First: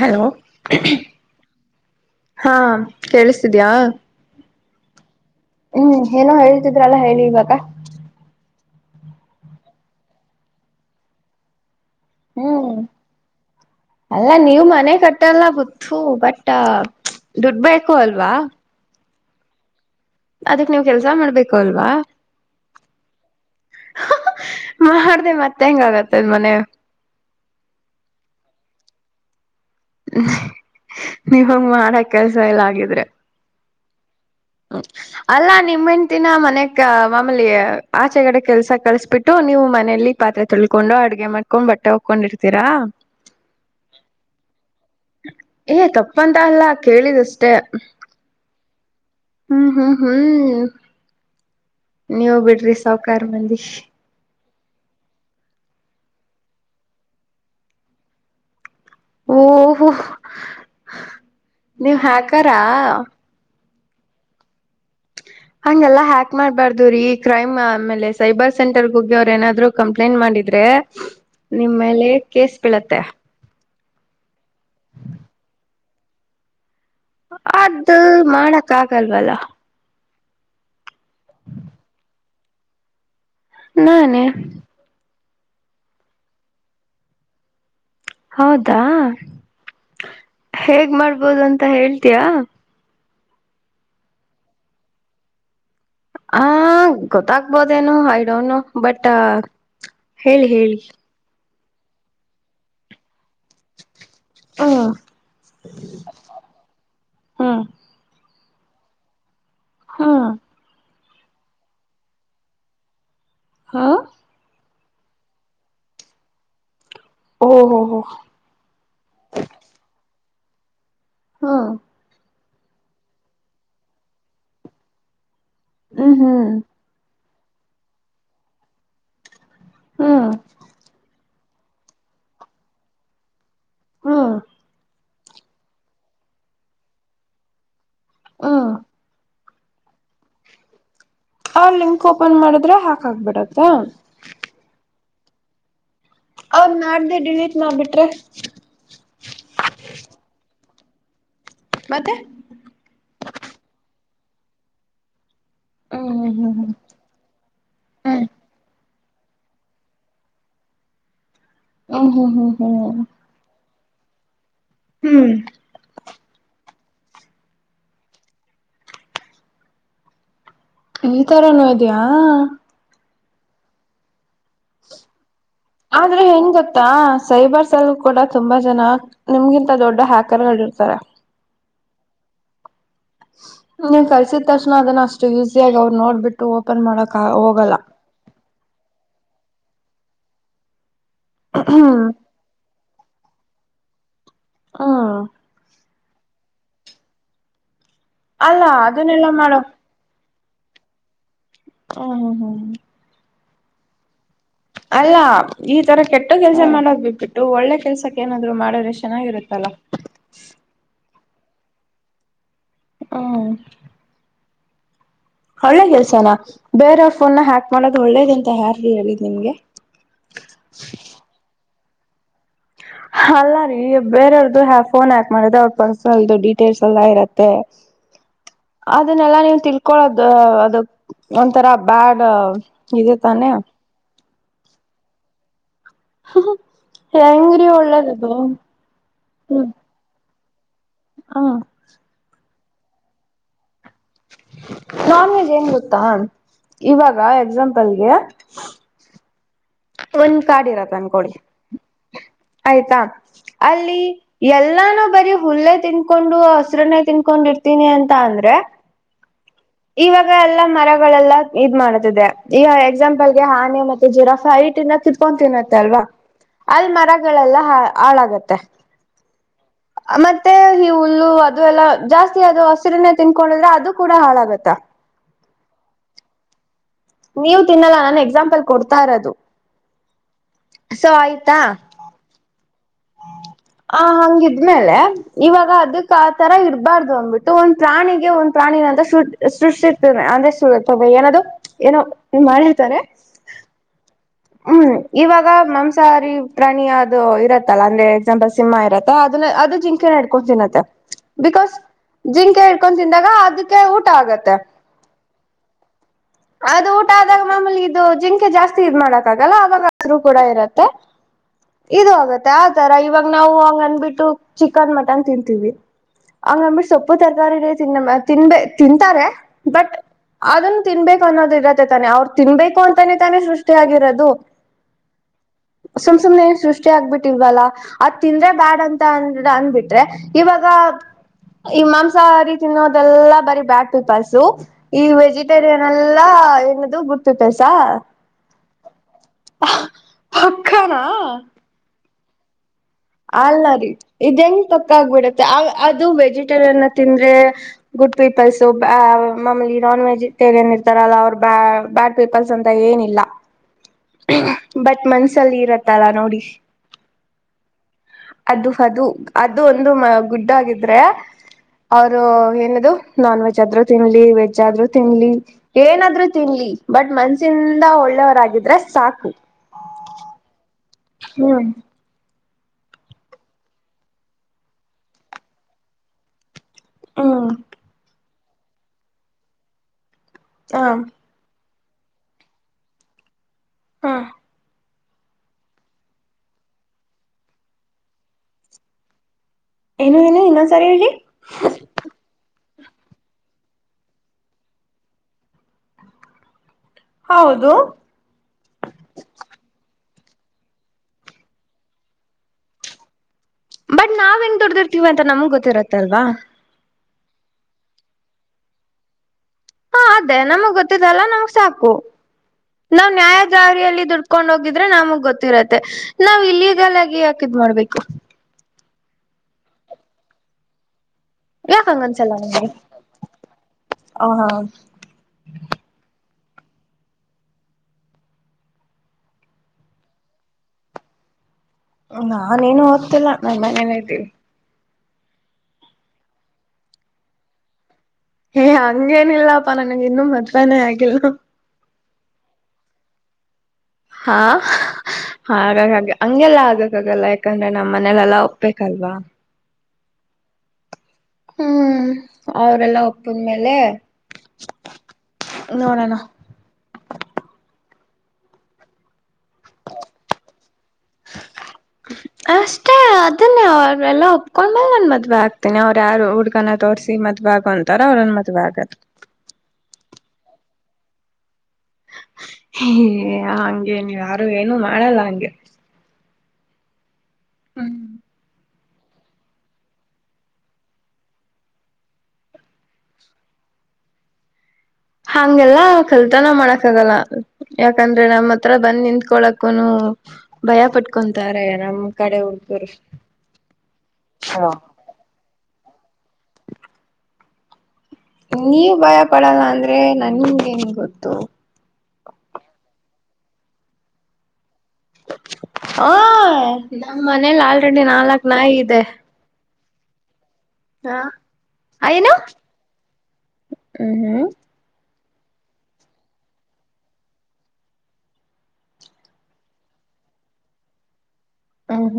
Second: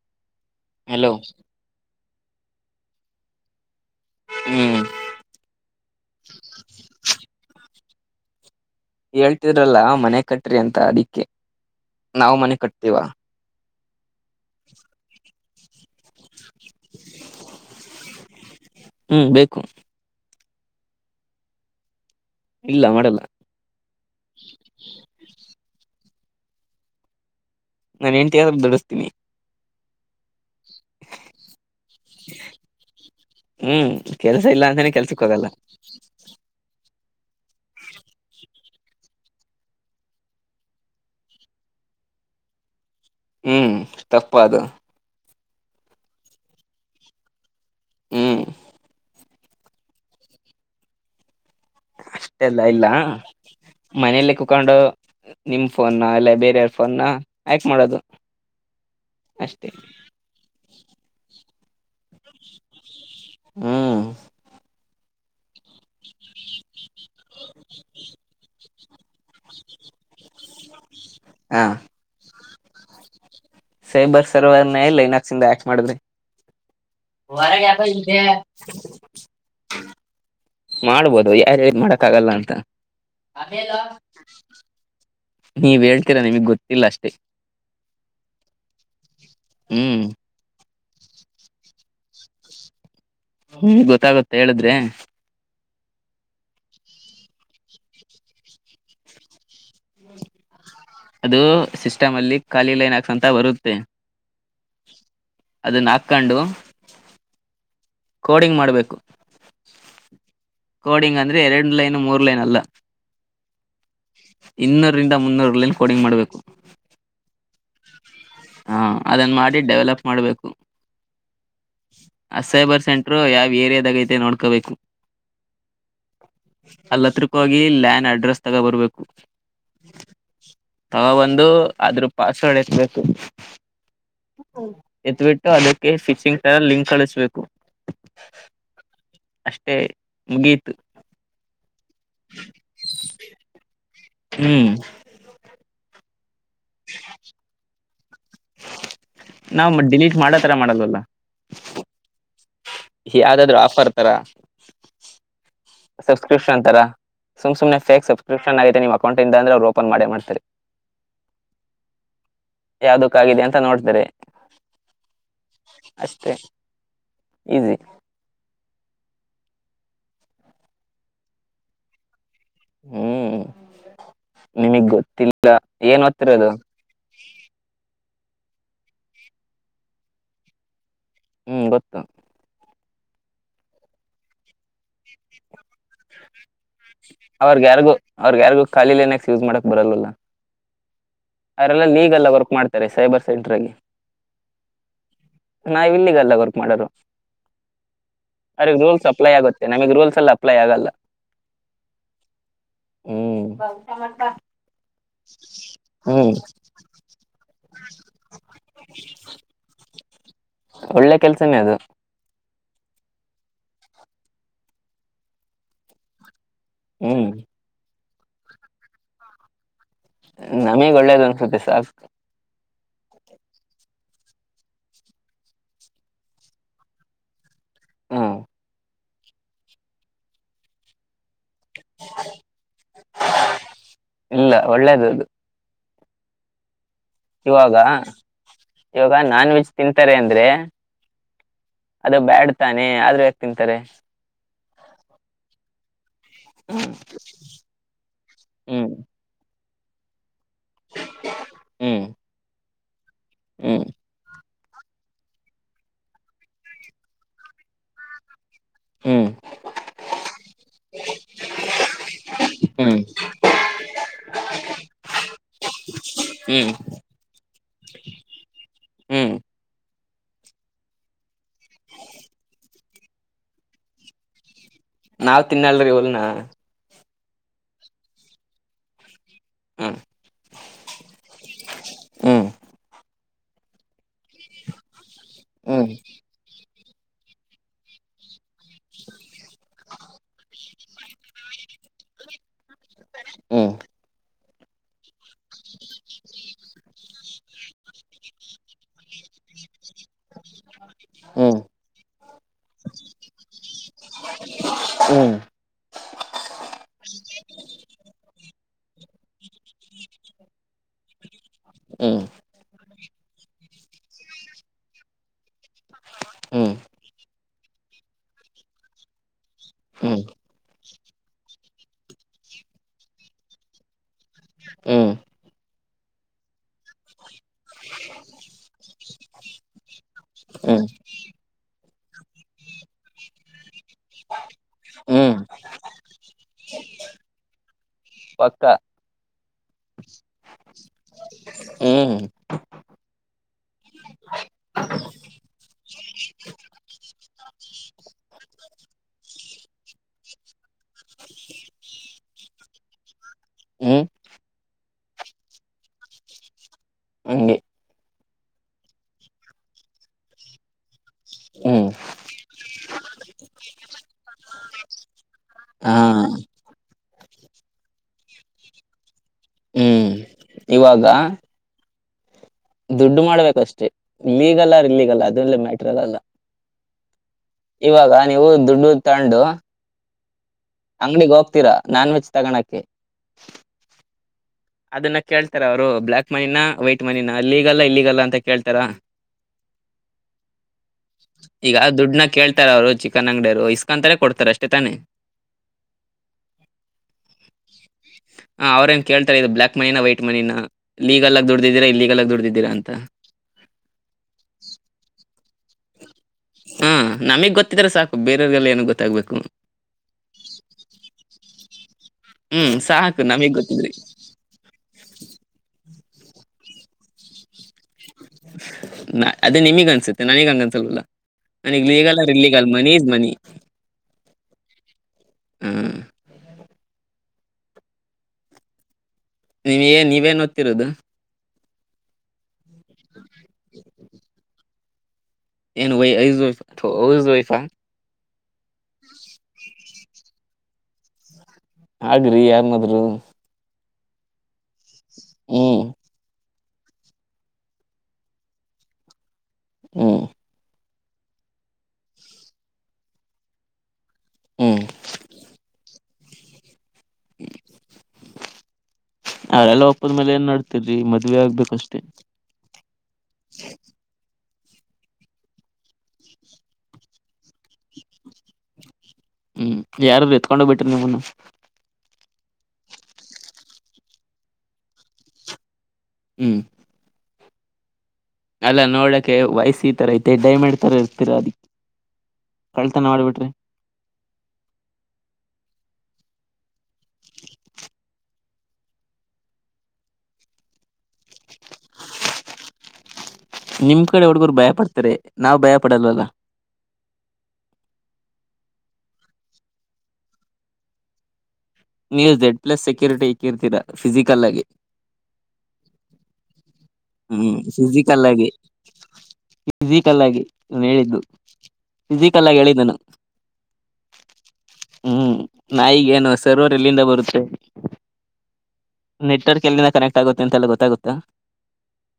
Hello. Hello. ಹಾ ಕೇಳಿಸತಿದ್ಯಾ. ಹ್ಮ್ ಹ್ಮ್ ಏನೋ ಹೇಳ್ತಿದ್ರಲ್ಲ ಹೇಳಿ ಇವಾಗ. ಹೇಳ್ತಿದ್ರಲ್ಲಾ ಮನೆ ಕಟ್ರಿ ಅಂತ ಅದಿಕ್ಕೆ. ನಾವು ಮನೆ ಹ್ಮ್ ಕಟ್ತೀವ ಅಲ್ಲ ನೀವ ಮನೆ ಕಟ್ಟಲ್ಲ. ಹೂ ಬಟ್ ದುಡ್ಬೇಕು ಅಲ್ವಾ. ಹ್ಮ್ ಬೇಕು. ಅದಕ್ ನೀವ್ ಕೆಲ್ಸ ಮಾಡ್ಬೇಕು ಅಲ್ವಾ. ಇಲ್ಲ ಮಾಡಲ್ಲ. [inaudible] ಮ ಹೆಂಗ ಆಗತ್ತದ ಮನೆ. ನನ್ ಹೆಂಡ್ತಿ [unintelligible] ನೀವಂಗ ಮಾಡ ಕೆಲ್ಸ ಎಲ್ಲ ಆಗಿದ್ರೆ. ಹ್ಮ್. ಕೆಲ್ಸ ಇಲ್ಲ ಹ್ಮ ಅಂತಾನೆ ಕೆಲ್ಸಕ್ ಹೋಗಲ್ಲ ಅಲ್ಲಾ ನಿಮ್ಮ ಹೆಂಡತಿನ ಮನೆಗ್. ಮಾಮಲಿ ಆಚೆಗಡೆ ಕೆಲ್ಸ ಕಳ್ಸಬಿಟ್ಟು ನೀವು ಮನಲಿ ಪಾತ್ರೆ ತೊಳ್ಕೊಂಡು ಅಡುಗೆ ಮಾಡ್ಕೊಂಡ್ ಬ. ಪಟ್ಟ ಹಕೊಂಡಿರ್ತೀರಾ. ಹ್ಮ್ ತಪ್ಪ ಅದು. ಏ ತಪ್ಪಂತ ಅಲ್ಲ ಕೇಳಿದಷ್ಟೇ. ಹ್ಮ್. ಹ್ಮ್ ಹ್ಮ್ ಹ್ಮ್. ನೀವ ಅಷ್ಟೆಲ್ಲ ಬಿಡ್ರಿ ಸಾವಕಾರಾರ್ ಮಂದಿ. ತಕೊಂಡು ನಿಮ್ ಫೋನ್ ಅಲ್ಲ ಬೇರೆಯಾರ ಫೋನ್ನ ಯಾಕೆ ಮಾಡೋದು. ಅಷ್ಟೇ ಓಹೋ. ನೀವ್ ಹಾಕಾರಾ. ಹಾ. ಹಂಗಗೆಲ್ಲ ಹ್ಯಾಕ್ ಮಾಡ್ಬಾರ್ದು ರೀ ಈ ಕ್ರೈಮ್ ಆಮೇಲೆ ಸೈಬರ್ ಸೆಂಟರ್ ಹೋಗಿ ಅವ್ರು ಏನಾದ್ರು ಕಂಪ್ಲೇಂಟ್ ಮಾಡಿದ್ರೆ. ಹ ನಿಮ್ಮೇಲೆ ಕೇಸ್ ಬೀಳತ್ತೆ. ಸೈಬರ್ ಸರ್ವರ್ನ ಲೈನಾಕ್ಸ್ಂದ ಆಕ್ಟ್ ಮಾಡಿದ್ರಿ. ಹೊರಗ್ ಅದು ಮಾಡಕ್ [unintelligible] ಆಗಲ್ವಲ್ಲ ಮಾಡ್ಬೋದು ಯಾರತಿ ಮಾಡಕ್ಗಲ್ಲ ಅಂತ. ನಾನೇ [inaudible] ನೀವ ಹೇಳ್ತೀರಾ ನಿಮಗ್ ಗೊತ್ತಿಲ್ಲ ಅಷ್ಟೆ ಹೌದಾ ಹ್ಮ್ [inaudible] ಹೇಗ್ ಮಾಡ್ಬೋದು ಅಂತ ಹೇಳ್ತಯಾ. ಹ್ಮ್ ಗೊತ್ತಾಗುತ್ತೆ ಹೇಳಿದ್ರೆ. ಹ ಗೊತ್ತಾಗ್ಬೋದೇನು ಐ ಡೋಂಟ್ ಬಟ್. ಹೇಳಿ ಹೇಳಿ ಇದು ಸಿಸ್ಟಮ್ ಅ ಖಾಲಿ ಲೈನ್ ಹಾಕ್ ಬರುತ್ತೆ ಹ್ಮ್ ಅದನ್ನ ಹಾಕಕೊಂಡು ಹ್ಮ್ ಕೋಡಿಂಗ್ ಮಾಡಬೇಕು ಹಾ ಕೋಡಿಂಗ್ ಅಂದ್ರೆ ಎರಡು ಲೈನ್ ಮೂರು ಲೈನ್ ಅಲ್ಲಾ ಹಾ ಇನ್ನೂರರಿಂದ ಮುನ್ನೂರು ಲೈನ್ ಕೋಡಿಂಗ್ ಮಾಡಬೇಕು ಓ ಹೋ ಹೋ ಹಾ ಅದನ್ನ ಮಾಡಿ ಡೆವಲಪ್ ಮಾಡ್ಬೇಕು ಹಾ ಅ ಸೈಬರ್ ಸೆಂಟರು ಯಾವ್ ಏರಿಯಾದಾಗ ಐತೆ ನೋಡ್ಕೋಬೇಕು ಹ್ಮ್ ಹ್ಮ್ ಗಿ ಲ್ಯಾಂಡ ಅಡ್ರೆಸ್ ತಗೊ ಬರ್ಬೇಕು ಹ್ಮ್ ಒಂದು ಆದ್ರ ಪಾಸ್ ವರ್ಡ್ ಎತ್ತಬೇಕು ಹ್ಮ್ ಹೂ ಎತ್ಬಿಟ್ಟು ಅದಕ್ಕೆ ಫಿಶಿಂಗ್ ಲಿಂಕ್ ಕಳಿಸ್ಬೇಕು ಹ್ಮ ಅಷ್ಟೇ ಮುಗಿಯಿತು ಆ ಲಿಂಕ್ ಓಪನ್ ಮಾಡಿದ್ರೆ ಹಾಕಕ್ಬಿಡತ್ತಾ ಹ್ಮ್ ಅವದ ನಾಡ್ದೇ ಡಿಲಿಟ್ ಮಾಡಿ ಬಿಟ್ರೆ ನಾವ್ ಡಿಲೀಟ್ ಮಾಡತರ ಮಾಡಲ್ವಲ್ಲ ಮತ್ತೆ ಯಾವ್ದಾದ್ರು ಆಫರ್ ತರ ಹ್ಮ್ ಹ್ಮ್ ಸಬ್ಸ್ಕ್ರಿಪ್ಷನ್ ತರಾ ಸುಮ್ಸುಮ್ನೆ ಫೇಕ್ ಸಬ್ಸ್ಕ್ರಿಪ್ಷನ್ ಆಗಿದೆ ನಿ ಟ್ ಅಂದ್ರ ಅವರು ಓಪನ್ ಮಾಡೇ ಮಾಡ್ತಾರೆ ಹ್ಮ್ ಹ್ಮ್ ಹ್ಮ್ ಹ್ಮ್ ಹ್ಮ್ ಹ್ಮ್ ಯಾದಕ್ಕಿದೆ ಅಂತ ನೋಡ ಅರೆ ಹ್ಮ್ ಅಷ್ಟೇ ಈಸಿ ಈ ತರನು ಇದೆಯಾ ಹ್ಮ್ ನಿಮಗ್ ಗೊತ್ತಿಲ್ಲಾ ಆದ್ರೆ ಹೆಂಗ್ ಗೊತ್ತಾ ಸೈಬರ್ ಸಲ್ ಕೂಡ ತುಂಬಾ ಜನ ನಿಮಗಿಂತ ದೊಡ್ಡ ಹ್ಯಾಕರ್ಗಳ ಇರ್ತಾರೆ ಹ್ಮ್ ಗೊತ್ತು ನೀನ್ ಕಲ್ಸಿದ ತಕ್ಷಣ ಅದನ್ನ ಅಷ್ಟು ಇಸಿ ಆಗ ಅವ್ರು ನೋಡ್ಬಿಟ್ಟ ಅವ್ರಗ ಯಾರಿಗು ಅವ್ರಗ ಯಾರಿಗು ಖಾಲಿಲೆ ಏನಕ್ ಯೂಸ್ ಮಾಡಕ್ ಬರಲ್ಲಲ್ಲ ಅವರೆಲ್ಲ ಹ್ಮ್ ಲೀಗಲ್ ವರ್ಕ್ ಮಾಡ್ತಾರೆ ಸೈಬರ್ ಸೆಂಟರ್ ಲೀ ಹಾ ನ ಇಲ್ಲಿಗಲ್ಲ ವಕ್ ಮಾಡೊದು ಅಲ್ಲ ರೂಲ್ಸ್ ಅದನ್ನೆಲ್ಲಾ ಅಪ್ಲೈ ಮಾಡೋ ಆಗುತ್ತೆ ನಮಗ್ ರೂಲ್ಸ್ ಎಲ್ಲ ಪ್ಲೇ ಆಗಲ್ಲ ಹ ಹ್ಮ ಹ್ಮ ಹ್ಮ [unintelligible] ಅಲ್ಲ ಈ ತರ ಕೆಟ್ಟ ಹ್ಮ್ ಕೆಲ್ಸ ಮಾಡೋದ್ ಬಿಟ್ಬಿಟ್ಟು ಒಳ್ಳೆ ಕೆಲ್ಸಕ್ಕೆ ಏನಾದ್ರು ಮಾಡದ್ರೆ ಚೆನ್ನಾಗಿರುತ್ತಲ್ಲಾ [unintelligible] ಒಳ್ಳೆ ಕೆಲ್ಸನೇ ಅದು. ಹ್ಮ. ಒಳ್ಳೇದ ಕೆಲ್ಸನಾ ಬೇರ ಹ್ಮ್ ಫೋನ್ ಹ್ಯಾಕ್ ಮಾಡೋದು ಒಳ್ಳೇದ ಅಂತ ಯಾರೀ ಹೇಳಿದ್ ನಿಮ್ಗೆ ನಮಗ್ ಒಳ್ಳೇದು ಅನ್ಸುತ್ತೆ ಸಾಕು ಅಲ್ಲ ರೀ ಬೇರೆಯವ್ರ್ದು ಫೋನ್ ಹಾಕ್ ಮಾಡಿದೆ ಅವ್ರ ಪರ್ಸನಲ್ದು ಡೀಟೇಲ್ಸ್ ಎಲ್ಲ ಇರತ್ತೆ ಹ್ಮ್ ಅದನ್ನೆಲ್ಲಾ ನೀವು ತಿಳ್ಕೊಳದು ಅದಕ್ ಒಂಥರಾ ಬ್ಯಾಡ್ ಇದೆ ತಾನೆ ಇಲ್ಲ ಒಳ್ಳೇದು ಅದು ಇವಾಗ ಹಂಗ್ರಿಒಳ್ಳದೋ ಇವಾಗ ನಾನ್ ಹ್ಮ ವೆಜ್ ತಿಂತಾರೆ ಅಂದ್ರೆ ಅದು ಹ ಬ್ಯಾಡ್ ತಾನೆ ಆದ್ರೂ ಯಾಕೆ ತಿಂತಾರೆ ನಾನ್ ವೆಜ್ ಹೆಂಗ ಗೊತ್ತಾ ಹ್ಮ್ ಇವಾಗ ಎಕ್ಸಾಂಪಲ್ ಗೆ ಹ್ಮ್ ಒಂದ್ ಕಾರ್ಡ್ ಇರತ್ತ ಅನ್ಕೊಳ್ಳಿ ಹ್ಮ್ ಆಯ್ತಾ ಅಲ್ಲಿ ಎಲ್ಲಾನು ಬರಿ ಹುಲ್ಲೆ ತಿನ್ಕೊಂಡು ಹಸ್ರನೆೇ ತಿನ್ಕೊಂಡಿರ್ತೀನಿ ಅಂತ ಅಂದ್ರೆ. ಹ್ಮ್ ಇವಾಗ ಎಲ್ಲಾ ಮರಗಳೆಲ್ಲ ಇದ್ ಮಾಡತಿದೆ ಈಗ ಹ್ಮ್ ಎಕ್ಸಾಂಪಲ್ಗೆ ಆನೆೆ ಮತ್ತೆ ಗಿರಾಫ್ಫ್ ಹೇಯ್ ಟಿನ ತಿತ್ಕೊಂಡ ತಿನ್ನತ್ತೆ ಅಲ್ವಾ ಹ್ಮ್ ಅಲ್ಲಿ ಮರಗಳೆಲ್ಲ ಹ ಹಾಳಾಗತ್ತೆ. ಹ್ಮ್ [inaudible] ಮತ್ತೆ ಈ ಹುಲ್ಲು ಅದು ಎಲ್ಲಾ ಜಾಸ್ತಿ ಅದು ಹಸಿರನೇ ತಿನ್ಕೊಂಡಿದ್ರೆ ಅದು ಕೂಡ ಹಾಳಾಗುತ್ತೆ. ನಾವ್ ತಿನ್ನಲ್ರಿ ಇವುನ್ನ. ನೀವು ತಿನ್ನಲ್ಲ ನನ್ ಎಕ್ಸಾಂಪಲ್ ಕೊಡ್ತಾ ಇರೋದು. ಹ್ಮ್ ಸೊ ಆಯ್ತಾ ಹ್ಮ್ ಆ ಹಂಗಿದ್ಮೇಲೆ. ಇವಾಗ ಹ್ಮ್ ಅದಕ್ ಆ ತರ ಇರಬಾರ್ದು ಅಂದ್ಬಿಟ್ಟು ಒಂದ್ ಪ್ರಾಣಿಗೆ ಒಂದ್ ಪ್ರಾಣಿನಂತ ಸ ಸೃಷ್ಟ ಅಂದ್ರೆ ಸು ಸುಬ್ಬ ಏನಾದ ಏನೋ ಮಾಡಿರ್ತಾನ. ಹ್ಮ್. ಹ. ಇವಾಗ ಮಾಂಸಾಹಾರಿ ಪ್ರಾಣಿ ಅದು ಇರತ್ತಲ್ಲ ಅಂದ್ರೆ ಎಕ್ಸಾಂಪಲ್ ಸಿಂಹ ಇರತ್ತ ಅದನ್ನ ಅದು. ಜಿಂಕೆ ಹಡ್ಕೊಂಡು ತಿನ್ನುತ್ತೆ, ಹ್ಮ್ ಬಿಕಾಸ್ ಜಿಂಕೆ ಇಡ್ಕೊಂಡು ತಿಂದಾಗ ಅದಕ್ಕೆ ಊಟ ಆಗತ್ತೆ. ಹ್ಮ್. ಅದು ಊಟ ಆದಾಗ ಮಮಲಿ ಇದು ಜಿಂಕೆ ಜಾಸ್ತಿ ಇದ್ ಮಾಡ್ತ್. ಲ್ಲ ಅವಾಗ ಹಸರು ಕೂಡ ಇರತ್ತೆ. ಇದು ಹ್ಮ್ ಆಗತ್ತೆ ಆತರ ಇವಾಗ ನಾವು ಹಂಗ ಅಂದ್ಬಿಟ್ಟು ಚಿಕನ್ ಮಟನ್ ತಿಂತೀವಿ. ಹ್ಮ್ ಹಂಗಂದಿಟ್ಟ ಸೊಪ್ಪು ತರಕಾರಿನೇ ತಿನ್ನ ತಿನ್ಬ ತಿಂತಾರೆ ಬಟ್. ಹ್ಮ್ ಅದನ್ನು ತಿನ್ಬೇಕು ಅನ್ನೋದು ಇರತ್ತೆ ತಾನೆ ಅವ್ರು ತಿನ್ಬೇಕು ಅಂತಾನೇ ತಾನೆ ಸೃಷ್ಟಿಯಗಿರೋದು. ಹ್ಮ್. [inaudible] ಸುಮ್ ಸುಮ್ನೆ ಏನ್ ಸೃಷ್ಟಿ ಆಗ್ಬಿಟ್ಟಿಲ್ವಲ್ಲ ಅದ್ ತಿಂದ್ರೆ ಬ್ಯಾಡ್ ಅಂತ ಅಂದ ಅಂದಬಿಟ್ರೆ ಇವಾಗ. ಹ್ಮ್ [unintelligible] ಈ ಮಾಂಸಾಹಾರಿ ತಿನ್ನೋದೆಲ್ಲಾ ಬರೀ ಬ್ಯಾಡ್ ಪೀಪಲ್ಸು ಈ ಹ್ಮ್ ವೆಜಿಟೇರಿಯನ್ ಎಲ್ಲಾ. ಎನ್ನದು ಗುಡ್ ಪೀಪಲ್ಸ್ ಹಾ. ಪಕ್ಕಾ. ಪಕ್ಕನಾ. ಹ್ಮ್ ಅಲ್ಲ ರೀ ಇ ಹೆಂಗ ತಕ್ಕ ಆಗ್ಬಿಡತ್ತೆ ಅದು ವೆಜಿಟೇರಿಯನ್ ತಿಂದ್ರೆ ಗುಡ್ ಪೀಪಲ್ಸ್ ಮ ಮಾಮೂಲಿ ನಾನ್ ವೆಜಿಟೇರಿಯನ್ ಇರ್ತಾರಲ್ಲ ಅವರು ಬ ಬ್ಯಾಡ್ ಪೀಪಲ್ಸ್ ಅಂತ ಏನ್ ಇಲ್ಲ ಹ್ಮ್ ಬಟ್ ಮನ್ಸಲ್ಲಿ ಇರತ್ತಲ್ಲ ನೋಡಿ. ಹಂಗೆ ಅದು ಅದು ಅದು ಒಂದು ಮ ಗುಡ್ಡಾಗಿದ್ರೆ. ಹ್ಮ್ ಅವರು ಏನದು ನಾನ್ ವೆಜ್ ಆದ್ರೂ ತಿನ್ಲಿ ವೆಜ್ ಆದ್ರೂ ತಿನ್ಲಿ ಹಾ ಏನಾದ್ರು ತಿನ್ಲಿ. ಬಟ್ ಮನ್ಸಿಂದ ಒಳ್ಳೆಯವರಾಗಿದ್ರೆ ಸಾಕು. ಹ್ಮ್ ಇವಾಗ. ಹ್ಮ್ ದುಡ್ಡು ಮಾಡ್ಬೇಕುಷ್ಟೆ ಲೀಗಲ್ ಆ ಇಲ್ಲಿಗಲ್ ಅದ್ರಲ್ಲಿ ಮ್ಯಾಟರಿಯಲ್ ಅಲ್ಲ. ಹ್ಮ್ ಇವಾಗ ನೀವು ದುಡ್ಡು ತಗೊಂಡು. ಹ ಅಂಗ್ಡಿಗೆ ಹೋಗ್ತೀರಾ ನಾನ್ವೆೆಜ್ ತಗನಕೆ. ಹಾ ಅದನ್ನ ಕೇಳ್ತಾರ ಅವ್ರು ಬ್ಲ್ಯಾಕ್ ಮನಿನ ವೈಟ್ ಮನಿನ ಅಲ್ಲಿೀಗಲ್ಲ್ಲ ಇಲ್ಲಿೀಗಲ್ ಅಂತ ಕೇಳ್ತಾರ ಏನು ಏನು ಇನ್ನೊಂದ್ಸರಿ ಹೇಳಿ ಈಗ ದುಡ್ನ ಕೇಳ್ತ ಅವರು ಚಿಕನ್ ಅಂಗಡಿಯರು ಇಸ್ಕಂತಾರೆ ಕೊಡ್ತಾರೆ ಅಷ್ಟೇ ತಾನೇ. ಹೌದು. ಕೇಳ್ತಾರೆ ಇದು ಬ್ಲಾಕ್ ಮಿನ ವೈಟ್ ಮನಿನ ಲೀಗಲ್ ಆಗ ದುಡಿದೀರಾ ಇಲ್ಲೆಗಲ್ ಆಗ ದುಡ್ದಿದ್ದೀರಾ ಅಂತ. ಬಟ್ ನಾವ್ ಹೆಂಗ್ ದುಡ್ದಿರ್ತಿವಿ ಅಂತ ನಮಗಗ್ ಗೊತ್ತಿರತ್ತಲ್ವಾ. ಹಾ ನಮಗ್ ಗೊತ್ತಿದ್ರ ಸಾಕು ಬೇರೆಯವ್ರರಿಗೆಲ್ಲ ಏನ ಗೊತ್ತಾಗ್ಬೇಕು. ಹಾ ಅದೇ ನಮಗ್ ಗೊತ್ತಿದಲ್ಲ ನಮಗ್ ಸಾಕು. ಹ್ಮ್ ನಾವ್ ಸಾಕು ನ್ಯಾಯ ನಮಗ್ ಗೊತ್ತಿದ್ರಿ ದಾರಿಯಲ್ಲಿ ದುಡ್ಕೊಂಡ್ ಹೋಗಿದ್ರೆ ನಮಗ್ ಗೊತ್ತಿರತ್ತೆ. ನಾವ್ ಇಲ್ಲಿಗಾಲಾಗಿ ಯಾಕ್ ಇದ್ದ್ ಮಾಡ್ಬೇಕು. ನ ಅದೇ ನಿಮಗ ಅನ್ಸುತ್ತೆ ನನಗಂಗ ಅನ್ಸಲ್ವಲ್ಲ ಯಾಕ ಲೀಗಲ್ ಹಂಗನ್ಸಲ್ಲ ನಿಮ್ಗೆ ಇೀಗಲ್ ಮನಿ ಇಜ ಮನಿ ಹ ಹಾ ಹ್ಮ ನೀವ ಏ ನೀವೇನ್ ದತ್ತತಿರೋದು ನಾಾನೇನು ಓದ್ತಿಲ್ಲಾ ನಮ್ಮ ಮನೇನ ಇದ್ದೀವಿ ಏನು ವ ಐ ಹೌಸ್ ವೈಫ್ ಹೇ ಹಂಗೇನಿಲ್ಲಪ್ಪಾ ನನ್ಗೆ ಇನ್ನುೂ ಮದುವೆನೇ ಆಗಿಲ್ಲ ಹಾಗ್ರಿ ಯಾರ ಮದ್ರು ಹಾ ಹಾಗ ಹ್ಮ್ ಹಾಗ ಹಂಗೆಲ್ಲ ಆಗಕ್ಕಾಗಲ್ಲ ಯಾಕಂದ್ರೆ ನಮ್ಮ್ ಮನಲೆೆಲ್ಲಾ ಒಪ್ಬೇಕಲ್ವಾ ಹ್ಮ್ ಹ್ಮ್ ಅವ್ರಲ್ಲ ಒಪ್ಪಿದ್ಮೇಲೆ ಹ್ಮ್ ನೋಡೋಣ [unintelligible] ಅವೆಲ್ಲ ಒಪ್ಪದ ಮೇಲೆ ಏನ್ ಮಾಡಡ್ತರರಿ ಮದ್ವೆ ಆಗ್ಬೇಕಷ್ಟೇ ಅಷ್ಟೇ ಅದನ್ನೇ ಅವಲ್ಲ ಒೊಂಡ್ಮೇಲ್ ನನ್ ಮದ್ವೆ ಆಗ್ತನಿ ಅವ್ಯಾರು ಹುಡ್ಗನ ತೋರ್ಸಿ ಮದ್ವೆ ಆಗ ಅಂತಾರ ಅವ್ರರು ನನ್ ಮದ್ ಆಗದ ಹ್ಮ್ ಯಾರರು ಎತ್ಕೊಂಡೋಗ್ಬ ಬಿಟ್ರಿ ನಿಮ್ಮನ್ನು ಏ ಹಂಗೆ ನೀವ ಯಾರು ಏನು ಮಾಡಲ್ಲ ಹಂಗೆ ಹ್ಮ್ ಹ್ಮ್ ಅಲ್ಲ ನೋಡಕೆ ವಯಸ್ಸ ಈ ಥರ ಐತೆ ಡೈಮಂಡಡ್ ತಥರ ಇರ್ತೀರಾ ಅದಕ್ಕೆ ಕಳ್ತನ ಮಾಡ್ಬಿಟ್ರಿ ಹಂಗೆಲ್ಲ ಕಲ್ತನ ಮಾಡಕ್ ಆಗಲ್ಲ ಯಾಕಂದ್ರೆ ನಮ್ಮ್ ಹತ್ರ ಬಂದ್ ನಿಂಕೊಳಕುನು ಭಯ ಪಟ್ಕೊಂತಾರೆ ನಮ್ ಕಡೆ ಹುಡ್ಗರು ನಿಮ್ ಕಡೆ ಹುಡ್ಗರು ಭಯ ಪಡ್ತಾರೆ ನಾವ್ ಭಯ ಪಡಲ್ವಲ್ಲ ನೀವು ಭಯ ಪಡಲ್ಲ ಅಂದ್ರೆ ನನ್ನ್ ಗೊತ್ತು ರ್ತೀರಾ ಫಿಸಿಕಲ್ ಆಗಿ ಹ ನಮ ಹ್ಮ್ ಮನೇಲಿ ಆಲ್ರೆಡಿ ನಾಲ್ಕ್ ನಾಯಿ ಇದೆ ಫಿಿಸಿಕಲ್ ಆಗಿ ನನ್ ಹೇಳಿದ್ದು ಹ ಏನು ಫಿಸಿಕಲ್ ಆಗಿ ಹೇಳಿದ್ದಾನು ಹ್ಮ್ ಹ್ಮ್ ಹ್ಮ್ ನಾಯಿಗೇಏನು ಸರ್ವರ್ ಎಲ್ಲಿಂದ ಬರುತ್ತೆ ನೆಟ್ವರ್ಕ್ ಎಲ್ಲಿಂದ ಕನೆಕ್ಟ್ ಆಗುತ್ತೆ ಅಂತೆಲ್ಲ ಗೊತ್ತಾಗುತ್ತಾ ಹ್ಮ ಹ್ಮ್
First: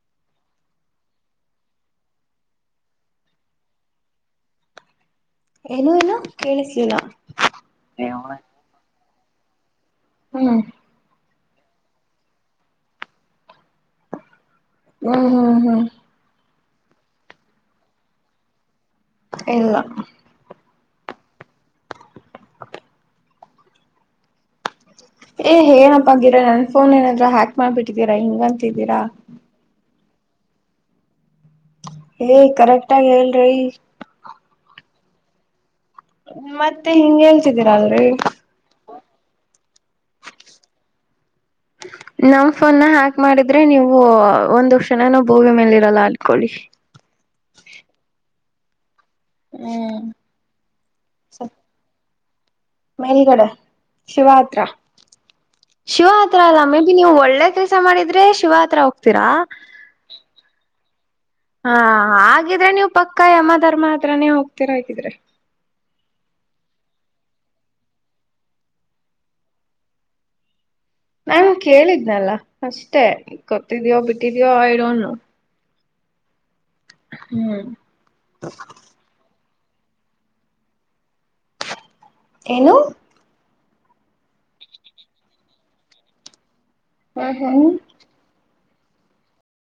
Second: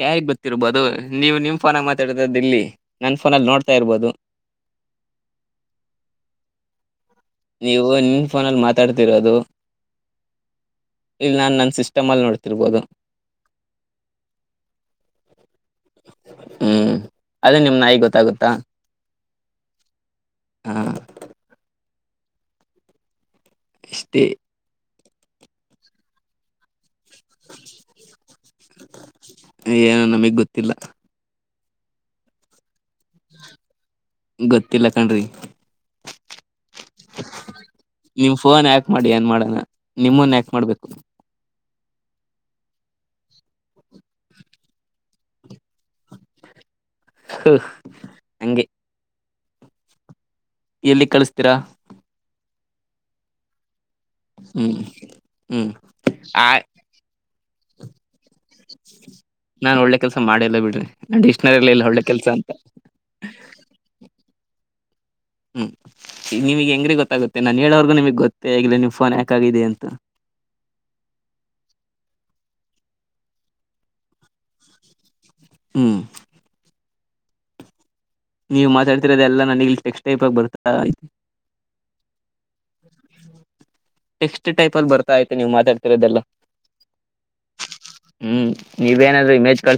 ಯಾಗ್ ಗೊತ್ತಿರ್ಬೋದು ನೀವು ನಿಮ್ ಫೋನ ಮಾತಾಡಿದದ್ದ ಇಲ್ಲಿ ನನ್ನ ಫೋನಲ್ಲಿ ನೋಡ್ತಾ ಇರ್ಬೋದು [unintelligible] ಏನುೂ ಇಲ್ಲ ಕೇಳಿಸ್ಲಿಲ್ಲ ತಿರದು ಹ್ಮ್ ಇಲ್ಲಿ ನಾು ನನ್ನ ಸಿಸ್ಟಮ್ ಅಲ್ಲಿ ನೋಡ್ತಿರ್ಬೋದು ಹ್ಮ್ ಹ್ಮ್ ಹ್ಮ್ ಹ್ಮಂ ಅದೇ ನಿಮ್ಮ ನಾಯಿಗ ಗೊತ್ತಾಗುತ್ತಾ? ಇಲ್ಲಾ ಹಾಂ ಇಷ್ಟೆ ಏ ಏನಪ್ಪ ಗಿರ ನನ್ ಫೋನ್ ಏನಾದ್ರ ಹ್ಯಾಕ್ ಮಾಡ್ಬಿಟ್ಟಿದ್ದೀರಾ ಹಿಂಗಂತಿದ್ದೀರಾ? ನಿಮಗ್ ಗೊತ್ತಿಲ್ಲಾ. ಲ ಕರೆಕ್ಟಾಗಿ ಹೇಳಲೇ ರೀ ಗೊತ್ತಿಲ್ಲಾ ಕಣ್ರಿ. ಮತ್ತೆ ಹಿಂಗ ಹೇಳ್ತಿದ್ದೀರಾ ಅಲ್ಲರಿ. ನಿಮ್ ಫೋನ್ ಯಾಕ್ ಮಾಡಿ ಏನ್ ಮಾಡಣೊ ನಿಮ್ಮನ್ ಯಾಕ್ ಮಾಡ್ಬೇಕು. ನಮ್ ಫೋನನಾ ಹ್ಯಾಕ್ ಮಾಡಿದ್ರೆ ನೀವು ಒಂದ್ ಕ್ಷಣಾನು ಭೂಮಿ ಮೇಲೆ ಇರಲ್ಲ ಅಣ್ಕೊಳಿ. ಹೂ ಹಂಗೆ. ಹ್ಮಂ. ಎಲ್ಲಿ ಕಳಿಸತೀರಾ. ಮೇಲಗಡೆ ಶಿವ ಹತ್ರ ಹ್ಮ್ ಹ್ಮ್ ಶಿವ ಹತ್ರ ಆ ಅಲ್ಲ ಮೇ ಬಿ ನೀವು ಒಳ್ಳೆ. ಕೆಲಸಾ ಮಾಡಿದ್ರೆ ಶಿವ ಹತ್ರ ಹೋಗ್ತೀರಾ. ನಾನ್ ಒಳ್ಳೆ ಕೆಲ್ಸ ಮಾಡಿಲ್ಲ ಬಿಡ್ರಿ ನಾನ್ ಡಿಕ್ಷನರಿಲ್ಲಿ ಇಲ್ಲ ಒಳ್ಳೆ ಹಾಂ ಕೆಲ್ಸ ಅಂತ ಹಾಗಿದ್ರೆ ನೀವು ಪಕ್ಕ ಯಮಧರ್ಮ ಹತ್ರಾನೆ ಹೋಗ್ತೀರ ಹಾಗಿದ್ರೆ. ನಿಮಗ ಹೆಂಗ ರಿ ಗೊತ್ತಾಗುತ್ತೆ ನಾನನ್ ಹೇಳೋವರಗೂ ನಿಮ್ಗ್ ಗೊತ್ತೇಗಿಲ್ಲ ನಿಮ್ಮ ಫೋನ್ ಹ್ಯಾಕ್ ಆಗಿದೆ ಅಂತ. [inaudible] ನನ್ ಕೇಳಿದ್ನಲ್ಲ ಅಷ್ಟೇ ಗೊತ್ತಿದ್ಯಯೋ ಬಿಟ್ಟಿದಯೋ ಆಯ ಡೊಂಟ ನೊ. ಹ್ಮಂ. ಹ್ಮ್. ನೀವು ಮಾತಾಡ್ತಿರೋದೆ ಎಲ್ಲಾ ನನಗ ಇಲ್ಲಿ ಟೆಕ್ಸ್ಟ್ ಟೈಪ್ ಆಗ ಬರ್ತ ಆಯ್ತಿ. ಏನು. ಟೆಕ್ಸ್ಟ್ ಟೈಪ್ ಅಲ್ಲಿ ಬರ್ತಾ ಐತೆ ನಿವ ಮಾತಾಡ್ತಿರೋದೆಲ್ಲ. ಹ್ಮ ಹ್ಮಂ. ನೀವ ಏನಾದರು ಇಮೇಜ್ ಕಳಸಿ.